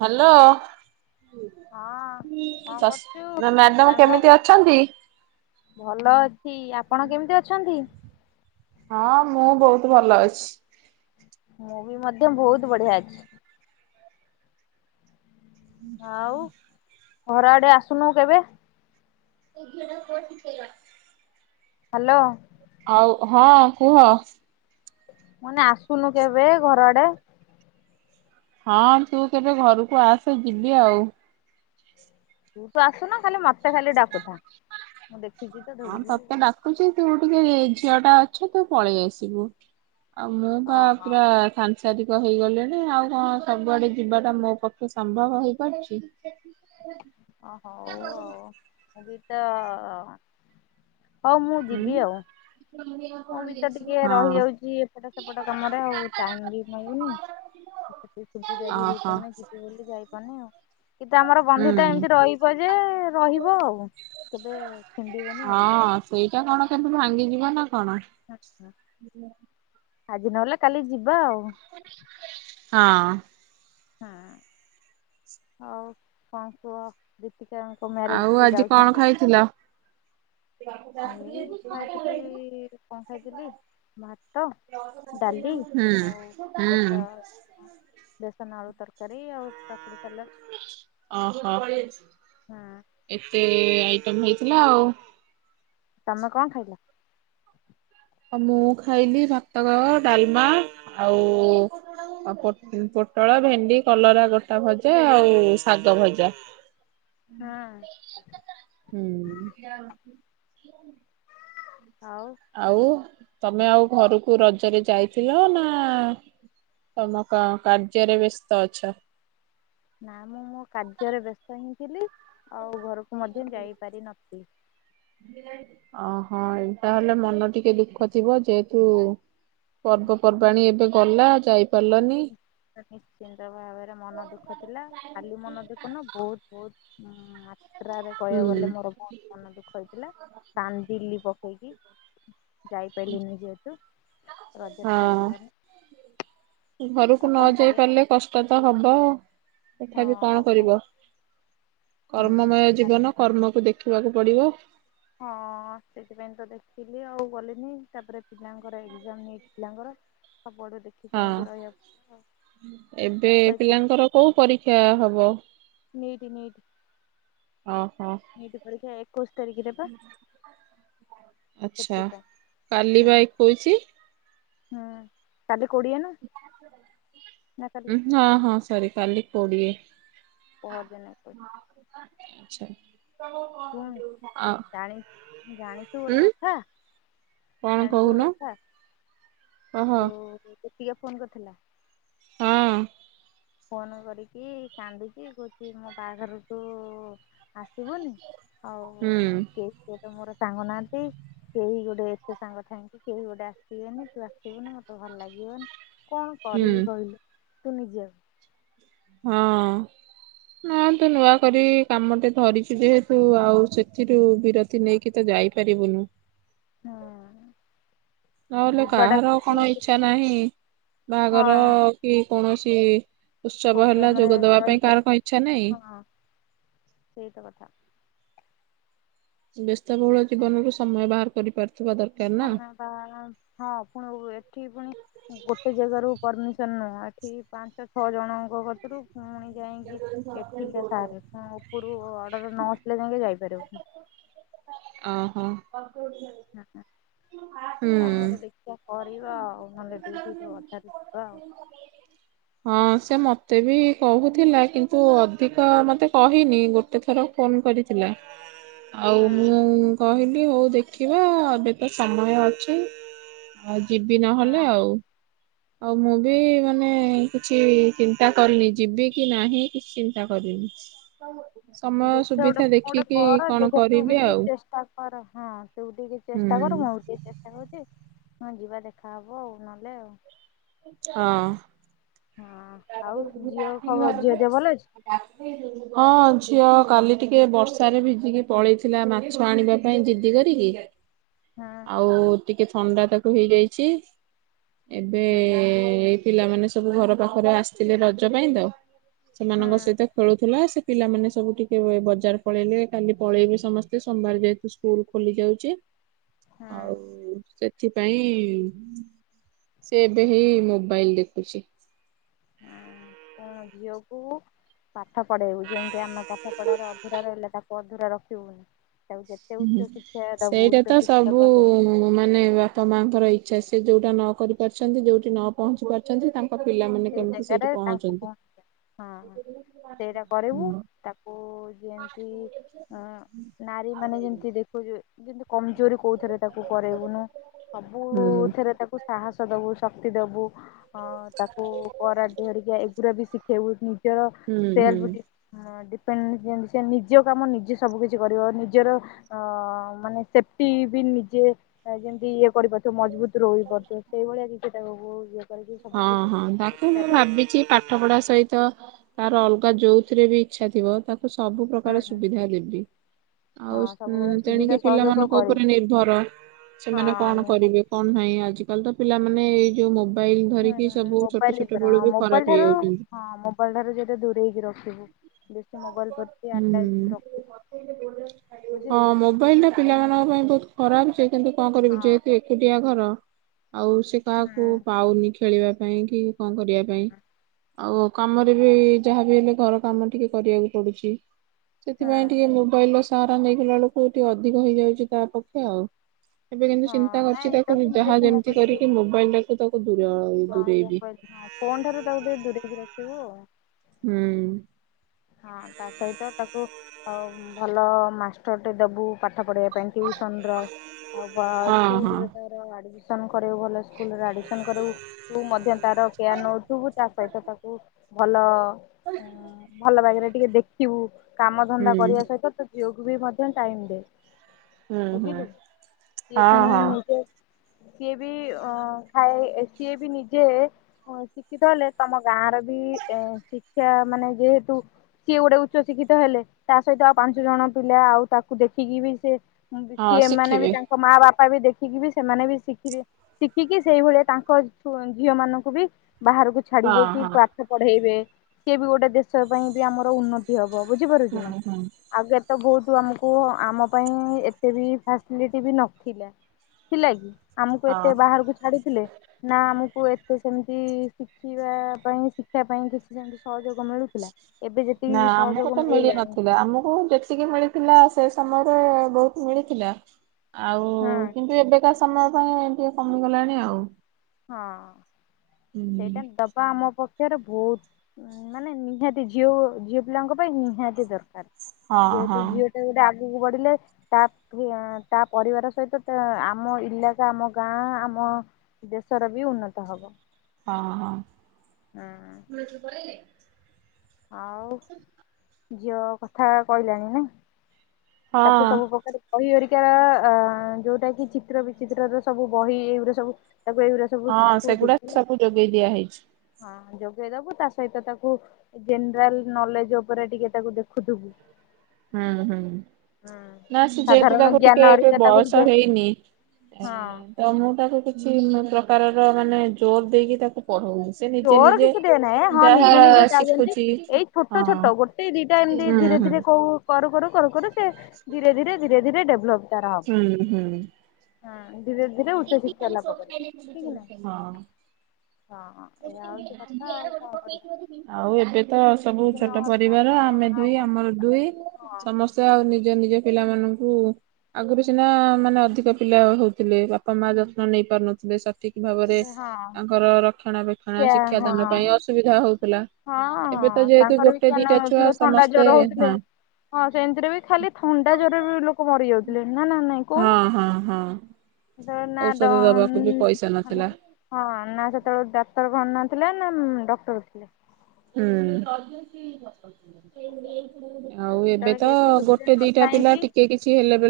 Hello. ହଁ କଣ କରୁଛୁ? ନା ମ୍ୟାଡାମ ସାଙ୍ଗ କେମିତି ଅଛନ୍ତି? ଭଲ ଅଛି ଆପଣ କେମିତି ଅଛନ୍ତି? ହଁ ମୁଁ ବହୁତ୍ ଭଲ ଅଛି। ମୁଁ ବି ମଧ୍ୟ ବହୁତୁ ବଢିଆ ଅଛି। ଆଉ ଘର ଆଡେ ଆସୁନୁ କେବେ? ମୁଁ ଝିଅଟା କୁ କହିଥିଲି ଶିଗ୍ର ଆସେ। ହ୍ୟାଲୋ। ଆଉ ହଁ କୁହ। ମାନେ ଆସୁନୁ କେବେ ଘର ଆଡେ। ହଁ ତୁ କେବେ ଘରକୁ ଆସେ ଯିବି ଆଉ। ତୁ ତ ଆସୁନ ଖାଲି ମତେ ଖାଲି ଡାକୁଥା। ମୁଁ ଦେଖିଛି ତ। ହଁ ଧଉଡିକି ତତେ ଡାକୁଚି ତୁ ଟିକେ ଝିଅ ଟା ଅଛ ତୁ ପଳେଇ ଆସିବୁ। ଆଉ ମୁଁ ବା ଓହୋ ପୁରା ସାନ୍ତି ସାଦିପା ହେଇଗଲେଣି ଆଉ କଣ ସବୁଆଡେ ଯିବାଟା ମୋ ପକ୍ଷେ ସମ୍ଭବ ହେଇପାରୁଛି। ନିହାତି। ଅ ହଉ ଆଉ, ମୁଁ ବି ତ ହଉ ମୁଁ ହୁଁ ଯିବି ଆଉ। [unintelligible] ମୁଁ ବି ତ ଟିକେ ହଁ ରହିଯାଉଚି ଏପଟ ସେପଟ କାମରେ ଆଉ ଟାଇମ ବି ମିଳୁନି। ମତେ ଟିକେ ସୁବିଧା ବି ଓହୋ। ହେଇପାରୁନି ଯିବି ବୋଲିି ଯାଇପାରୁନି ଆଉ। କିନ୍ତୁ ଆମର ବନ୍ଧୁତା ହୁଁ ଏମିତି ରହିବ ଯେ ରହିବ ଆଉ କେବେ ଛିଣ୍ଡିବନି ଆଉ। ହଁ ସେଇଟା କଣ କେନ୍ତୁ ଭାଙ୍ଗିଯିବ ନା କଣ? ଆଜି ନହେଲେ କାଲି ଯିବା ଆଉ। ହଁ। ହୁଁ, ଆଉ କଣ କୁହ ଦୀପିକା। ଆଉ ମ୍ୟାରେଜ କୁ ଆଜି କଣ ଯାଉଚନ୍ତି? ଖାଇଥିଲ? ଏଇ ଖାଇଥିଲି, କଣ ଖାଇଥିଲି? ଭାତ,। ଡାଲି ହୁଁ ଆଉ ହୁଁ ବସା। ବେସନ ଆଳୁ ତରକାରୀ ଆଉ କାକୁଡି ସାଲାଟ। ଅହ, ହଁ ଏତେ ଆଇଟମ୍ ହେଇଥିଲା ଆଉ। ତମେ କଣ ଖାଇଲ? ହ ମୁଁ ଖାଇଲି ଭାତକ, ଡାଲମା ଆଉ। ଆଉ ପୋଟଳ, ଭେଣ୍ଡି, କଲରା ଗୋଟା ଭଜା ଆଉ ଶାଗ ଭଜା। ହୁଁ। ହୁଁ। ଆଉ। ଆଉ, ତମେ ଆଉ ଘରୁକୁ ରଜରେ ଯାଇଥିଲ ନା। ତମ କା କାର୍ଯ୍ୟରେ ବ୍ୟସ୍ତ ଅଛ। ନା ମୁଁ ମୋ କାର୍ଯ୍ୟରେ ବ୍ୟସ୍ତ ହିଁ ଥିଲି, ଆଉ ଘରୁକୁ ମଧ୍ୟ ଯାଇପାରିନଥିଲି। ଅହ, ତାହେଲେ ମନ ଟିକେ ଦୁଃଖ ଥିବ ଯେହେତୁ। ପର୍ବପର୍ବାଣି ଏବେ ଗଲା ଯାଇ ପାରିଲନି। ନିଶ୍ଚିନ୍ତ ଭାବରେ ମନ ଦୁଃଖ ଥିଲା। ଖାଲି ମନ ଦୁଃଖ ନୁହଁ ବହୁତ୍ ବହୁତ୍। ଯାତ୍ରାରେ ହୁଁ କହିବାକୁ ଗଲେ ମୋର ବହୁତ୍ ମନ ଦୁଃଖ ହେଇଥିଲା। କାନ୍ଦିଲି ପକେଇକି। ଯାଇପାରିଲିନି ଯେହେତୁ ରଜ ଟା ହେଇପାରିଲାନି। ଘରୁକୁ ଆଉ ନ କଣ ଯାଇ କରିବା ପାରିଲେ କଷ୍ଟ ତ ହବ। ହଁ ତଥାପି କଣ ଆଉ କରିବ। କର୍ମମୟ ହୁଁ ଜୀବନ। କର୍ମକୁ ଦେଖିବାକୁ ପଡିବ। ହଁ, ସେଥିପାଇଁ ତ ଦେଖିଲି ଆଉ ଗଲିନି। ତାପରେ ପିଲାଙ୍କର ଏକ୍ସାମ୍ ନେଇ ପିଲାଙ୍କର। ସବୁଆଡୁ ଦେଖି। ହଁ, ଚାହିଁକି ରହିବାକୁ ପଡିଲା ଆଉ ଏବେ ପରୀକ୍ଷା ପିଲାଙ୍କର କୋଉ ପରୀକ୍ଷା ହବ? ନୀଇଟ୍ ନୀଇଟ୍। ଅହ। ନୀଇଟି ପରୀକ୍ଷା ଏକୋଇଶି ତାରିଖ ରେ ବା। ଆଚ୍ଛା। କାଲି ହୁଁ ବା ଏକୋଇସି। ହୁଁ। କାଲି କୋଡ଼ିଏ ନା। ନା କାଲି ହଁ ହଁ ସରି କାଲି। କୋଡ଼ିଏ। ପହରଦିନ ଏକୋଇଶ ଶୁଣୁ ଜାଣି [unintelligible] ଜାଣିଚୁ ଗୋଟେ କଥା କହ ଯୋଉ ଦୀପିକା ଫୋନ୍ କରିଥିଲା। ହଁ। ଫୋନ କରିକି କାନ୍ଦୁଚି କହୁଛି ମୋ ବାହାଘର କୁ ଉ ଆସିବୁନି ହଉ। ହୁଁ। କେହି ତ ମୋର ସାଙ୍ଗ ନାହାନ୍ତି କେହି ଗୋଟେ ଏତେ ସାଙ୍ଗ ଥାଇକ କି କେହି ଗୋଟେ ଆସିବେନି ତୁ ଆସିବୁନ ମତେ ଭଲ ଲାଗିବନି। କଣ ହୁଁ କରିବି କହିଲୁ ତୁ ନିଜେ କ ହଁ ଅଁ। ହଁ ତୁ ନୂଆ କରି କାମ ଟେ ଧରିଚୁ ଯେହେତୁ ଆଉ ସେଥିରୁ ବିର ତି ନେଇକି ତ ଯାଇପାରିବୁନି। ହଁ ଅଁ ନହେଲେ କାହାର କଣ ଇଚ୍ଛା ହଁ ନାହିଁ ବାହାଘର କି କୌଣସି ଉତ୍ସବ ହେଲା ପ୍ରୋଗ୍ରାମରେ ଯୋଗଦବା ଜଏନ୍ ପାଇଁ କରି କାହାର କଣ ଇଚ୍ଛା ନାହିଁ। ସେଇ ତ କଥା। ବ୍ୟସ୍ତବହୁଳ ଆଉ ଜୀବନରୁ ସମୟ ବାହାର କରିପାରୁଥିବା ଦରକାର ନା। ଆ ହଁ ଆପଣଙ୍କୁ ଏଠି ପୁଣି ଗୋଟେ ଜାଗାରୁ ପରମିସନ ନୁଁହ ଏଠି ପାଞ୍ଚ ଛଅ ଜଣଙ୍କ କତିରୁ ପୁଣି ଯାଇକି ଏଠିକା ସାର ଉପରୁ ଅର୍ଡର ନ ଆସିଲେ ଯାଇକି ଯାଇପାରିବ ନାହିଁ। ଅହ। ହୁଁ ହଁ। କଣ ଗୋଟେ ଦେଖିବା କରିବା ଆଉ ନହେଲେ ଡିଉଟି ରୁ ଅଧାରୁ ଯିବା ଆଉ। ହଁ ସେ ମତେ ବି କହୁ ଥିଲା କିନ୍ତୁ ଅଧିକ ମତେ କହିନି ଗୋଟେ ଥର ଫୋନ କରିଥିଲା। ଆଉ ହଁ ମୁଁ କହିଲି ହଉ ଦେଖିବା ଏବେ ତ ସମୟ ଅଛି। ଆଉ ଯିବି ନହେଲେ ଆଉ। ଆଉ ମୁଁ ବି ମାନେ କିଛି ଚିନ୍ତା କରିନି ଯିବି କି ନାହିଁ କିଛି ଚିନ୍ତା କରିନି। ସମୟ ଦେଖିବା ଗୋଟେ ସୁବିଧା କଣ ଗୋଟେ ଦେଖିକି କର କଣ ଦେଖେ ତୁ ବି କରିବି ଟିକେ ଆଉ ଚେଷ୍ଟା କର ହଁ ତୁ ଟିକେ ହୁଁ ଚେଷ୍ଟା କର ମୁଁ ଟିକେ ଚେଷ୍ ଷ୍ଟା କରୁଚି ହଁ ଯିବା ଦେଖା ହବ ଆଉ ନହେଲେ ଆଉ। ହଁ। ହଁ ଆଉ ଝିଅ ଖବ ଝିଅ ଦିହ ଭଲ ଅଛି? ହଁ ଝିଅ କାଲି ଟିକେ ବର୍ଷାରେ ଭିଜିକି ପଳେଇଥିଲା ମାଛ ଆଣିବା ପାଇଁ ଜିଦି କରିକି ହଁ। ଆଉ ଟିକେ ଥଣ୍ଡା ତାକୁ ହେଇଯାଇଛି ଏବେ ହୁଁ ଏ ପିଲାମାନେ ସବୁ ଘର ପାଖରେ ଆସିଥିଲେ ରଜ ପାଇଁ ତ ହୁଁ ସେମାନଙ୍କ ସହିତ ଖେଳୁଥିଲା ସେ ପିଲାମାନେ ସବୁ ଟିକେ ବଜାର ପଳେଇଲେ କାଲି ପଳେଇବେ ସମସ୍ତେ ସୋମବାର ଯେହେତୁ ସ୍କୁ ସ୍କୁଲ ଖୋଲି ଯାଉଚି ହ ଆଉ ସେ ସେଥିପାଇଁ ସେ ଏବେ ହି ମୋବାଇଲ ଦେଖୁଛି। ହୁଁ କଣ ଝିଅକୁ ପାଠ ପଢେଇବୁ ଯେମିତି ଆମେ ପାଠ ପଢାରେ ଅଧୁରା ରହିଲା ତାକୁ ଅଧୁରା ରଖିବୁନି। ତାକୁ ଯେତେ ଉଚ୍ଚ ଶିକ୍ଷା ସବୁ ସେଇଟା ତ ଉଚ୍ଚ ଶିକ୍ଷା ସବୁ ପା ମାନେ ବାପା ମାଙ୍କର ଇଚ୍ଛା ସେ ଯୋଉଟା ନ କରି ପାରୁଛନ୍ତି ଯୋଉଠି ନ ପହଞ୍ଚି ପାରୁଛନ୍ତି ତା ପିଲାମାନେେ ସେଇ ଜାଗାରେ ତାଙ୍କୁ ପହଞ୍ଚ ହଁ ସେଇଟା କରିବୁ ହୁଁ ତାକୁ ଯେମତି ଅ ନାରୀ ମାନେ ଯେମତି ଦେ ଯେମତି କମଜୋରି କୋଉଥିରେ ତାକୁ କରେଇବୁନୁ ହୁଁ ସବୁଥେରେ ତାକୁ ସାହସ ଦବୁ ଶକ୍ତି ଦବୁ ଅଁ ତାକୁ କରାଟି ହେରି ଏଗୁରାବି ଶିଖେଇବୁ ନିଜର ହୁଁ ହୁଁ। ସେଲଫ ଡି ହଁ ଡିପେଣ୍ଡ ଯେମତି ସେ ନିଜ କାମ ନିଜେ ସବୁ କିଛି କରିବ ନିଜର। ଅ ମାନେ ସେଫଟି ବି ନିଜେ ଏ ଯେମିତି ଇଏ କରିପାରୁ ତ ମଜବୁତ ରହିପାରୁଥିବ ସେଇଭଳିଆ କିଛିଟାକୁ ବୋ ଇଏ କରିକି ହଁ ସବୁ କିଛି। ହଁ ତାକୁ ଶିକ୍ଷା ମୁଁ ଦବୁ ଭାବିଚି ପାଠ ପଢା ସହିତ ତାର ଅଲଗା ଯୋଉଥିରେ ବି ଇଚ୍ଛା ଥିବ ତା କୁ ସବୁ ହଁ। ପ୍ରକାର ସୁବିଧା ଦେବି। ହଁ ଆଉ ସବୁ ପ୍ରକାର ସୁବିଧା ତେଣିକି ସହଯୋଗ ପିଲାମାନଙ୍କ କରିବୁ ଉପରେ ନିର୍ଭର ସେମାନେ ହଁ କଣ ନିହାତି କରିବେ। କଣ ନାହିଁ ଆଜି କାଲି ତ ପିଲାମାନେ ଏଇ ଯୋଉ ମୋ ବାଇଲି ଧରିକି ସବୁ ଛୋଟ ମୋବାଇଲ ଛୋଟ ଦ୍ଵାରା ବେଳୁ ହଁ ବି ମୋବାଇଲ ଖରାପ ଠାରୁ ହେଇଯାଉଚନ୍ତି। [unintelligible] ଠାରୁ ଯତେ ଦୂରେଇକି ରଖିବୁ। ବେଶୀ ମୋବା ହୁଁ ବୁଝିଲୁ ହଁ ମୋବାଇଲ ଟା ପିଲାମାନଙ୍କ ପାଇଁ ବହୁତ ଖରାପ ଯେ କିନ୍ତୁ କଣ କରିବୁ ହଁ ଯେହେତୁ ଏକୋଟିଆ ଘର ଆଉ ସେ ହୁଁ କାହାକୁ ପାଉନି ଖେଳିବା ପାଇଁ କି କଣ କରିବା ପାଇଁ। ହୁଁ ଆଉ କାମରେ ବି ଯାହାବି ହେଲେ ଘର କାମ ଟିକେ କରିବାକୁ ପଡୁଚି। ହୁଁ ସେଥିପାଇଁ ଟିକେ ମୋବାଇଲ ର ସାହାରା ନେଇଗଲା ବେଳକୁ ଟିକେ ଅଧିକ ହେଇଯାଉଛି ତା ପକ୍ଷେ ଆଉ। ଏବେ କିନ୍ତୁ ହଁ ଚିନ୍ତା କରିଛି ନାଇଁ ତାକୁ ଯାହା ବେଶୀ ଯେମିତି ମୋବାଇଲ କରିକି ହଁ ମୋବାଇଲ ଟାକୁ ତାକୁ ଦୂର ଦୂରେଇବି। ମୋବାଇଲ ହଁ ଫୋନ ଠାରୁ ତାକୁ ଟିକେ ଦୂରେଇକି ବି ରଖିବୁ ଆ ହୁଁ ହଁ ତା ସହିତ ତାକୁ। ଆଉ ଭଲ ମାଷ୍ଟରଟେ ଦବୁ ପାଠ ପଢ଼ିବା ପାଇଁ ଟିଉସନ ର। ଆଉ କହ ହଁ ସ୍କୁଲ ହଁ ରେ ତାର ଆଡ଼ମିସ ଆଡ଼ମିସନ୍ କରେଇବୁ ଭଲ ସ୍କୁଲରେ ଆଡ଼ମିସନ୍ କରେଇବୁ ତୁ ମଧ୍ୟ ତାର କେୟାର ନେଉଥିବୁ ତା ସହିତ ତାକୁ। ଭଲ ଉ ଭଲ ବାଗରେ ଟିକେ ଦେଖିବୁ କାମ ହୁଁ ଧନ୍ଦା କରିବା ସହିତ ତ ଝିଅକୁ ବି ମଧ୍ୟ ଟାଇମ ଦେ। ହୁଁ ହୁଁ। ବୁଝିଲୁ ସିଏ ହଁ ଫୁଣି ହଁ ନିଜେ ସିଏ ବି ଅ ଖାଏ ସିଏ ବି ନିଜେ। ମ ଶିକ୍ଷିତ ହେଲେ ତମ ଗାଁ ର ବି ଏଁ ଶିକ୍ଷା ମାନେ ଯେହେତୁ। ସିଏ ଗୋଟେ ଉଚ୍ଚ ଶିକ୍ଷିତ ହେଲେ ତା ସହିତ ଆଉ ପାଞ୍ଚ ଜଣ ପିଲା ଆଉ ତାକୁ ଦେଖିକି ବି ସେ ବି ହଁ ଏ ଏମାନେ ବି ଶିଖିବେ ତାଙ୍କ ମା ବାପା ବି ଦେଖିକି ବି ସେମାନେ ବି ଶିଖିବେ। ଶିଖିକି ସେଇଭଳିଆ ତାଙ୍କ ପୁଅ ଝିଅ ମାନଙ୍କୁ ବି ବାହାରକୁ ହଁ ଛାଡିବେ କି ହଁ ପାଠ ପଢେଇବେ ସିଏ ବି ଗୋଟେ ଦେଶ ପାଇଁ ବି ଆମର ଉନ୍ନ ତି ହବ ବୁଝିପାରୁଛୁ ନା। ହୁଁ ହୁଁ ଆଗେ ତ ବହୁତୁ ଆମୁକୁ ଆମ ପାଇଁ ଏତେ ବି ଫାସ୍ଲି ଟି ବି ନଥିଲା ଥିଲା କି ଆମୁକୁ ହଁ। ଏତେ ବାହାରୁକୁ ଛାଡିଥିଲେ ନା ଆମକୁ ଏତେ ସେମିତି ଶିଖିବା ପାଇଁ ଶିକ୍ଷିବା ପାଇଁ କିଛି ସେମତି ସହଯୋଗ ମିଳୁ ନା ଆମକୁ ତ ମିଳି ନଥିଲା ଆମକୁ ଯେତିକି ମିଳି ଥିଲା ସେ ସମୟରେ ବହୁତ୍ ମିଳିଥିଲା ଆଉ। ହୁଁ କିନ୍ତୁ ଏବେକା ସମୟ ପାଇଁ ଟିକେ କମିଗଲାଣି ଆଉ। ହଁ ସେଇଟା ହୁଁ ଦବା ଆମ ପ ଏହାର ବହୁତ ମାନେ ନିହାତି ଝିଓ ଝିଅ ପିଲାଙ୍କ ପାଇଁ ନିହାତି ହଁ ଦରକାର। ହଁ ଯେହେତୁ ଝିଅ ଟା ଗୋଟେ ଆଗୁକୁ ବଢିଲେ। ତା ତା ପରିବାର ସହିତ ଆମ ଇଲାକା ଆମ ଗାଁ ଆମ। ଦେଶର ବି ଉନ୍ନତ ହବ। ହଁ ହଁ। ହଁ। [inaudible] ଆଉ ଝିଅ କଥା କହିଲାଣି ନା? ହଁ ତାକୁ ସବୁ ପ୍ରକାର। ବହି ହରିକାର ଅ ଯୋଉଟା କି ଚିତ୍ର ବିଚିତ୍ର ର ସବୁ ବହି ଏଇଗୁଡା ସବୁ ତାକୁ ଏଇଗୁ ହଁ ସେଗୁଡା ସବୁ ଯୋଗେଇ ଦିଆ ହେଇଛି। ହଁ ଯୋଗେଇ ଦବୁ ତା ସହିତ ତାକୁ। ଜେନେରାଲ ନଲେଜ ଉପରେ ଟିକେ ତାକୁ ଦେଖୁଥିବୁ। ହୁଁ ହୁଁ ହୁଁ। ନା ସେ ଯେହେତୁ ସାଧାରଣ ତାକୁ ଜ୍ଞାନ ଟିକେ ଏବେ ହେରିକା ତାକୁ ଟିକେ ବୟସ ହେଇନି। ଏ ହଁ। ତ ମୁଁ ତାକୁ କିଛି ପ୍ରକାରର ମାନେ ଜୋର ଦେଇକି ତାକୁ ପଢଉନି। ସେ ନିଜେ ଜୋର ନିଜେ କିଛି ଦଏ ନାହିଁ ହଁ ଯାହା ନିଜେ ନିଜେ ଯାଉଛନ୍ତି ଶିଖୁଛି ଏଇ ଛୋଟ ହଁ। ଛୋଟ ଗୋ ସେଇ ଦିଟା ଏମିତି ହୁଁ ଧୀରେ ହୁଁ ଧୀରେ କ କରୁ କରୁ କର କରୁ ସେ ଧୀରେ ଧୀରେ ଧୀରେ ଧୀରେ ଡେଭଲପ। ତାର ହବ ହୁଁ ହୁଁ। ହଁ ଧୀରେ ଧୀରେ ଉଚ୍ଚ ଶିକ୍ଷା ଲାଭ କରିବ ଠିକ ନା ହଁ। ହଁ। ଏଇଆ ହଉଛି କଥା ଆଉ କଣ କରିବା। ଆଉ ଏବେ ତ ସବୁ ସେତିକି ଛୋଟ ନହେଲେ ଆମ ପରିବାର ଆମେ ଆଉ ଦୁଇ ଆମର ଦୁଇ ହଁ ସମ ସମସ୍ତେ ଆଉ ନିଜ ନିଜ ପିଲା ମାନଙ୍କୁ ଆଗରୁ ସିନା ମାନେ ଅଧିକ ପିଲା ହଉଥିଲେ। ଯତ୍ନ ନେଇ ପାରୁନଥିଲେ। ଠିକ ଭାବରେ ଏବେ ହଁ ତାଙ୍କର ରକ୍ଷଣା ବକ୍ଷଣା କିଆ ହଁ ଶିକ୍ଷାଦାନ ପାଇଁ ହଁ ଅସୁବିଧା ହଉଥିଲା। ଏବେ ହଁ ତ ଯେହେତୁ ତାଙ୍କର ବି ଗୋଟେ କିଏ ଦିଟା ଛୁଆ ନଉଥିଲେ ଥଣ୍ଡା ସମସ୍ତେ ଜର ହଉଥିଲେ। ହଁ। ହଁ ସେମିତିରେ ବି ଖାଲି ଥଣ୍ଡା ଜରରେ ବି ଲୋକ ମରି ଯାଉଥିଲେ ନା ନା ନାଇଁ ହଁ ହଁ ହଁ କୁଉନା। ଔଷଧ ଦବାକୁ ବି ପଇସା ନଥିଲା। [inaudible] ହଁ ନା ସେତେବେଳେ ଡାକ୍ତର ଭଲ ନଥିଲେ ନା ନା ଡକ୍ଟର ଥିଲେ। ହୁଁ। [inaudible] ଆଉ ଏବେ ତ ସେତେବେଳେ ଏତେ ସୁବିଧା ଗୋଟେ ଦିଟା ପିଲା ନଥାଇକି ଟିକେ କିଛି ହେଲେ ବେ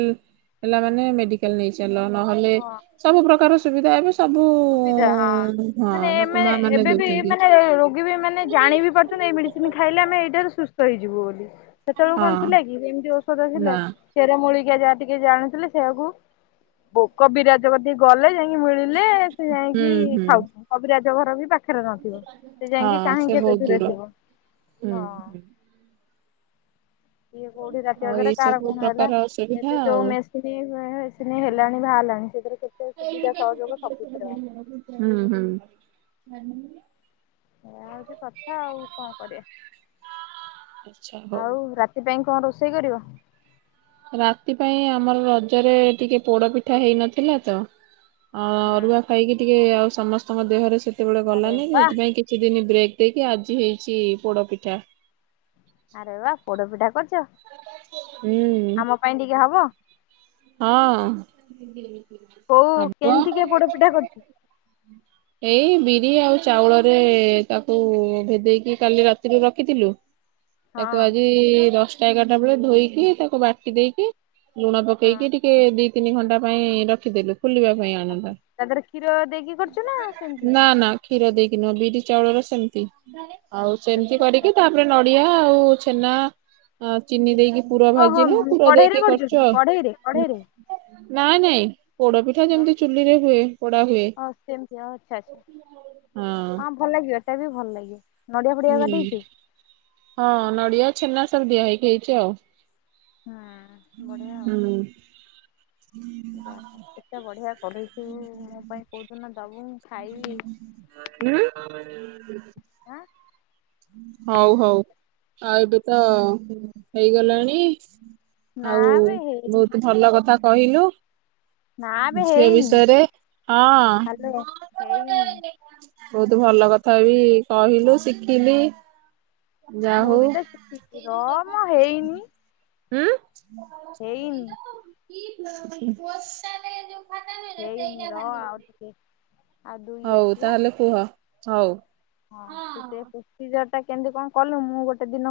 ହେଲା ମାନେ ମେଡିକାଲ ନେଇ ଚାଲ ନହେଲେ ହଁ ସବୁ ପ୍ରକାର ସୁବିଧା ଏବେ। ସବୁ ସୁବିଧା ହଁ ହଁ ମାନେ ବାପା ଏମାନେ ମା ମାନେ ଏବେ ବି ଦଉଛନ୍ତି। ମାନେ ରୋଗୀ ବି ମାନେ। ଜାଣି ବି ପାରୁଛନ୍ତି ଏଇ ମେଡିସିନ ଖାଇଲେ ଆମେ ଏଇଠାରୁ ସୁସ୍ଥ ହେଇଯିବୁ ବୋଲି। ସେତେବେଳକୁ କଣ ହଁ ଥିଲା କି ଏମିତି ଔଷଧ ଥିଲା। ନା ଚେର ମୂଳିକା ଯାହା ଟିକେ ଜାଣୁଥିଲେ ସେଆକୁ ଭୋକ ବିରାଜପତି ଗଲେ ଯାଇ ମିଳିଲେ ସେ ହୁଁ ଯାଇକି ହୁଁ ଖାଉ କବି ରାଜ ଘର ବି ପା ପାଖରେ ନଥିବ ସେ ଯାଇକି ହଁ ସେ କାହିଁକି କେତେ ବହୁତ ଦୂରେ ଦୂର। ଥିବ ହୁଁ ହଁ। ହୁଁ ଇଏ କୋଉଠି ରାତି ଅ ଆଉ ଦରେ ଏଇ କାର ସବୁ କଣ ହେଲା ପ୍ରକାର ଅସୁବିଧା ଏବେ ଯୋଉ ଆଉ। ମେସିନି ଫେସିନି ହେଲାଣି ବାହାରିଲାଣି ସେଥିରେ। ସେ ସୁବିଧା ସହଯୋଗ ସବୁଥିରେ ବା ହୁଁ ହୁଁ। ଏଇୟା ହଉଛି କଥା ଆଉ କଣ ଆଚ୍ଛା କରିବା ହଉ। ଆଉ ରା ତି ପାଇଁ କଣ ରୋଷେଇ କରିବ? ରାତି ପାଇଁ ଆମର ରଜରେ ଟିକେ ପୋଡ ପିଠା ହେଇନଥିଲା ତ। ଆ ଅରୁଆ ଖାଇକି ଟିକେ ଆଉ ସମସ୍ତଙ୍କ ଦେହରେ ସେତେବେଳେ ଆରେ ଗଲାନି ବା ସେଥିପାଇଁ। କିଛି ଦିନ ବ୍ରେକ୍ ଦେଇକି ଆଜି ହେଇଛି ପୋଡ ପିଠା। ଆରେ ବା ପୋଡ଼ ପିଠା କରୁଛ? ହୁଁ, ପାଇଁ ଟିକେ ହବ? ହଁ, କୋଉ ହବ କେମିତିକା ପୋଡ଼ ପିଠା କରୁଛୁ? ଏଇ ବିରି ଆଉ ଚାଉଳରେ ତାକୁ ଭେଦେଇକି କାଲି ରାତିରୁ ରଖିଥିଲୁ, ହଁ ତାକୁ ଆଜି ଦଶଟା ଏଗାରଟା ବେଳେ ଧୋଇକି ତାକୁ ବାଟି ଦେଇକି ଲୁଣ ପ କେଇକି ଟିକେ ଦିଇ ତିନି ଘଣ୍ଟା ପାଇଁ ରଖିଦେଲୁ, ଖୁଲିବା ପାଇଁ ଆଚ୍ଛା। ଆଣନ୍ଦ ତା ଦେହରେ କ୍ଷୀର ଦେଇକି କରୁଛୁ ନା ସେମିତି? ନା-ନା, କ୍ଷୀର ଦେଇକି ନହ ବିରି ଚାଉଳର ସେମିତି ଆଉ ସେମିତି କରିକି ତା ପରେ ନଡ଼ିଆ ଆଉ ଛେନା, ଆଉ ଚିନି ଦେଇକି ପୁର ଓହୋ ଭାଜିଲୁ ପୁର କଢେଇରେ ଦେଇକି କି କରୁଛୁ ଆଉ, କଢେଇରେ କଢେଇରେ? ନାଇଁ-ନାଇଁ ପୋଡ଼ ପିଠା ଯେମିତି ଚୁଲି ରେ ହୁଏ ପୋଡ଼ା ହୁଏ, ହଉ ସେମିତି ଆଉ ଆଛା, ହଁ, ଭଲ ଲାଗିବ ଏଟା ବି ଭଲ ଲାଗିବ, ନଡିଆ ଫଡିଆ ହୁଁ କାଟିଛୁ? ହଁ ନଡ଼ିଆ ଛେନା ସବୁ ଦିଆ ହେଇକି ହେଇଛି ଆଉ, ହୁଁଏଁ ବଢ଼ିଆ ଆଉ, ହୁଁ ଯା କେତେ-କେତେ ବଢ଼ିଆ କରିଛିବୁ ମୋ ପାଇଁ କହୁଦିନ ଦବୁ ମୁଁ ଖାଇବି? ହୁଁ, ହଉ-ହଉ ଆଉ ଏବେ ତ ହେଇଗଲାଣି, ନା ଆଉ ବେ ହେଇନି ବହୁତ୍ ଭଲ କଥା କହିଲୁ, ନା ବେ ଝିଅ ହେଇନି। ବିଷୟରେ ହ୍ୟାଲୋ ହଁ-ହଁ ହେଇନି [unintelligible] ବହୁତ୍ ଭଲ କଥା ବି କହିଲୁ ଶିଖିଲି, ଯା ମୁଁ ହଉ। ବି ତ ଶିଖିଛି ର ମ ହେଇନି, ହୁଁ ହେଇନି [unintelligible] ଓସାଟେ ଯୋଉ, ହେଇନି ର ଆଉ ଟିକେ, ଆଉ ଦୁଇ ହଉ ଅଛି ବା। ତାହେଲେ କୁହ ହଉ, ହଁ ତ ସେ ପ୍ରୋସିଜର ଟା କେମିତି କଁ କଲୁ ମୁଁ ଗୋଟେ ଦିନ,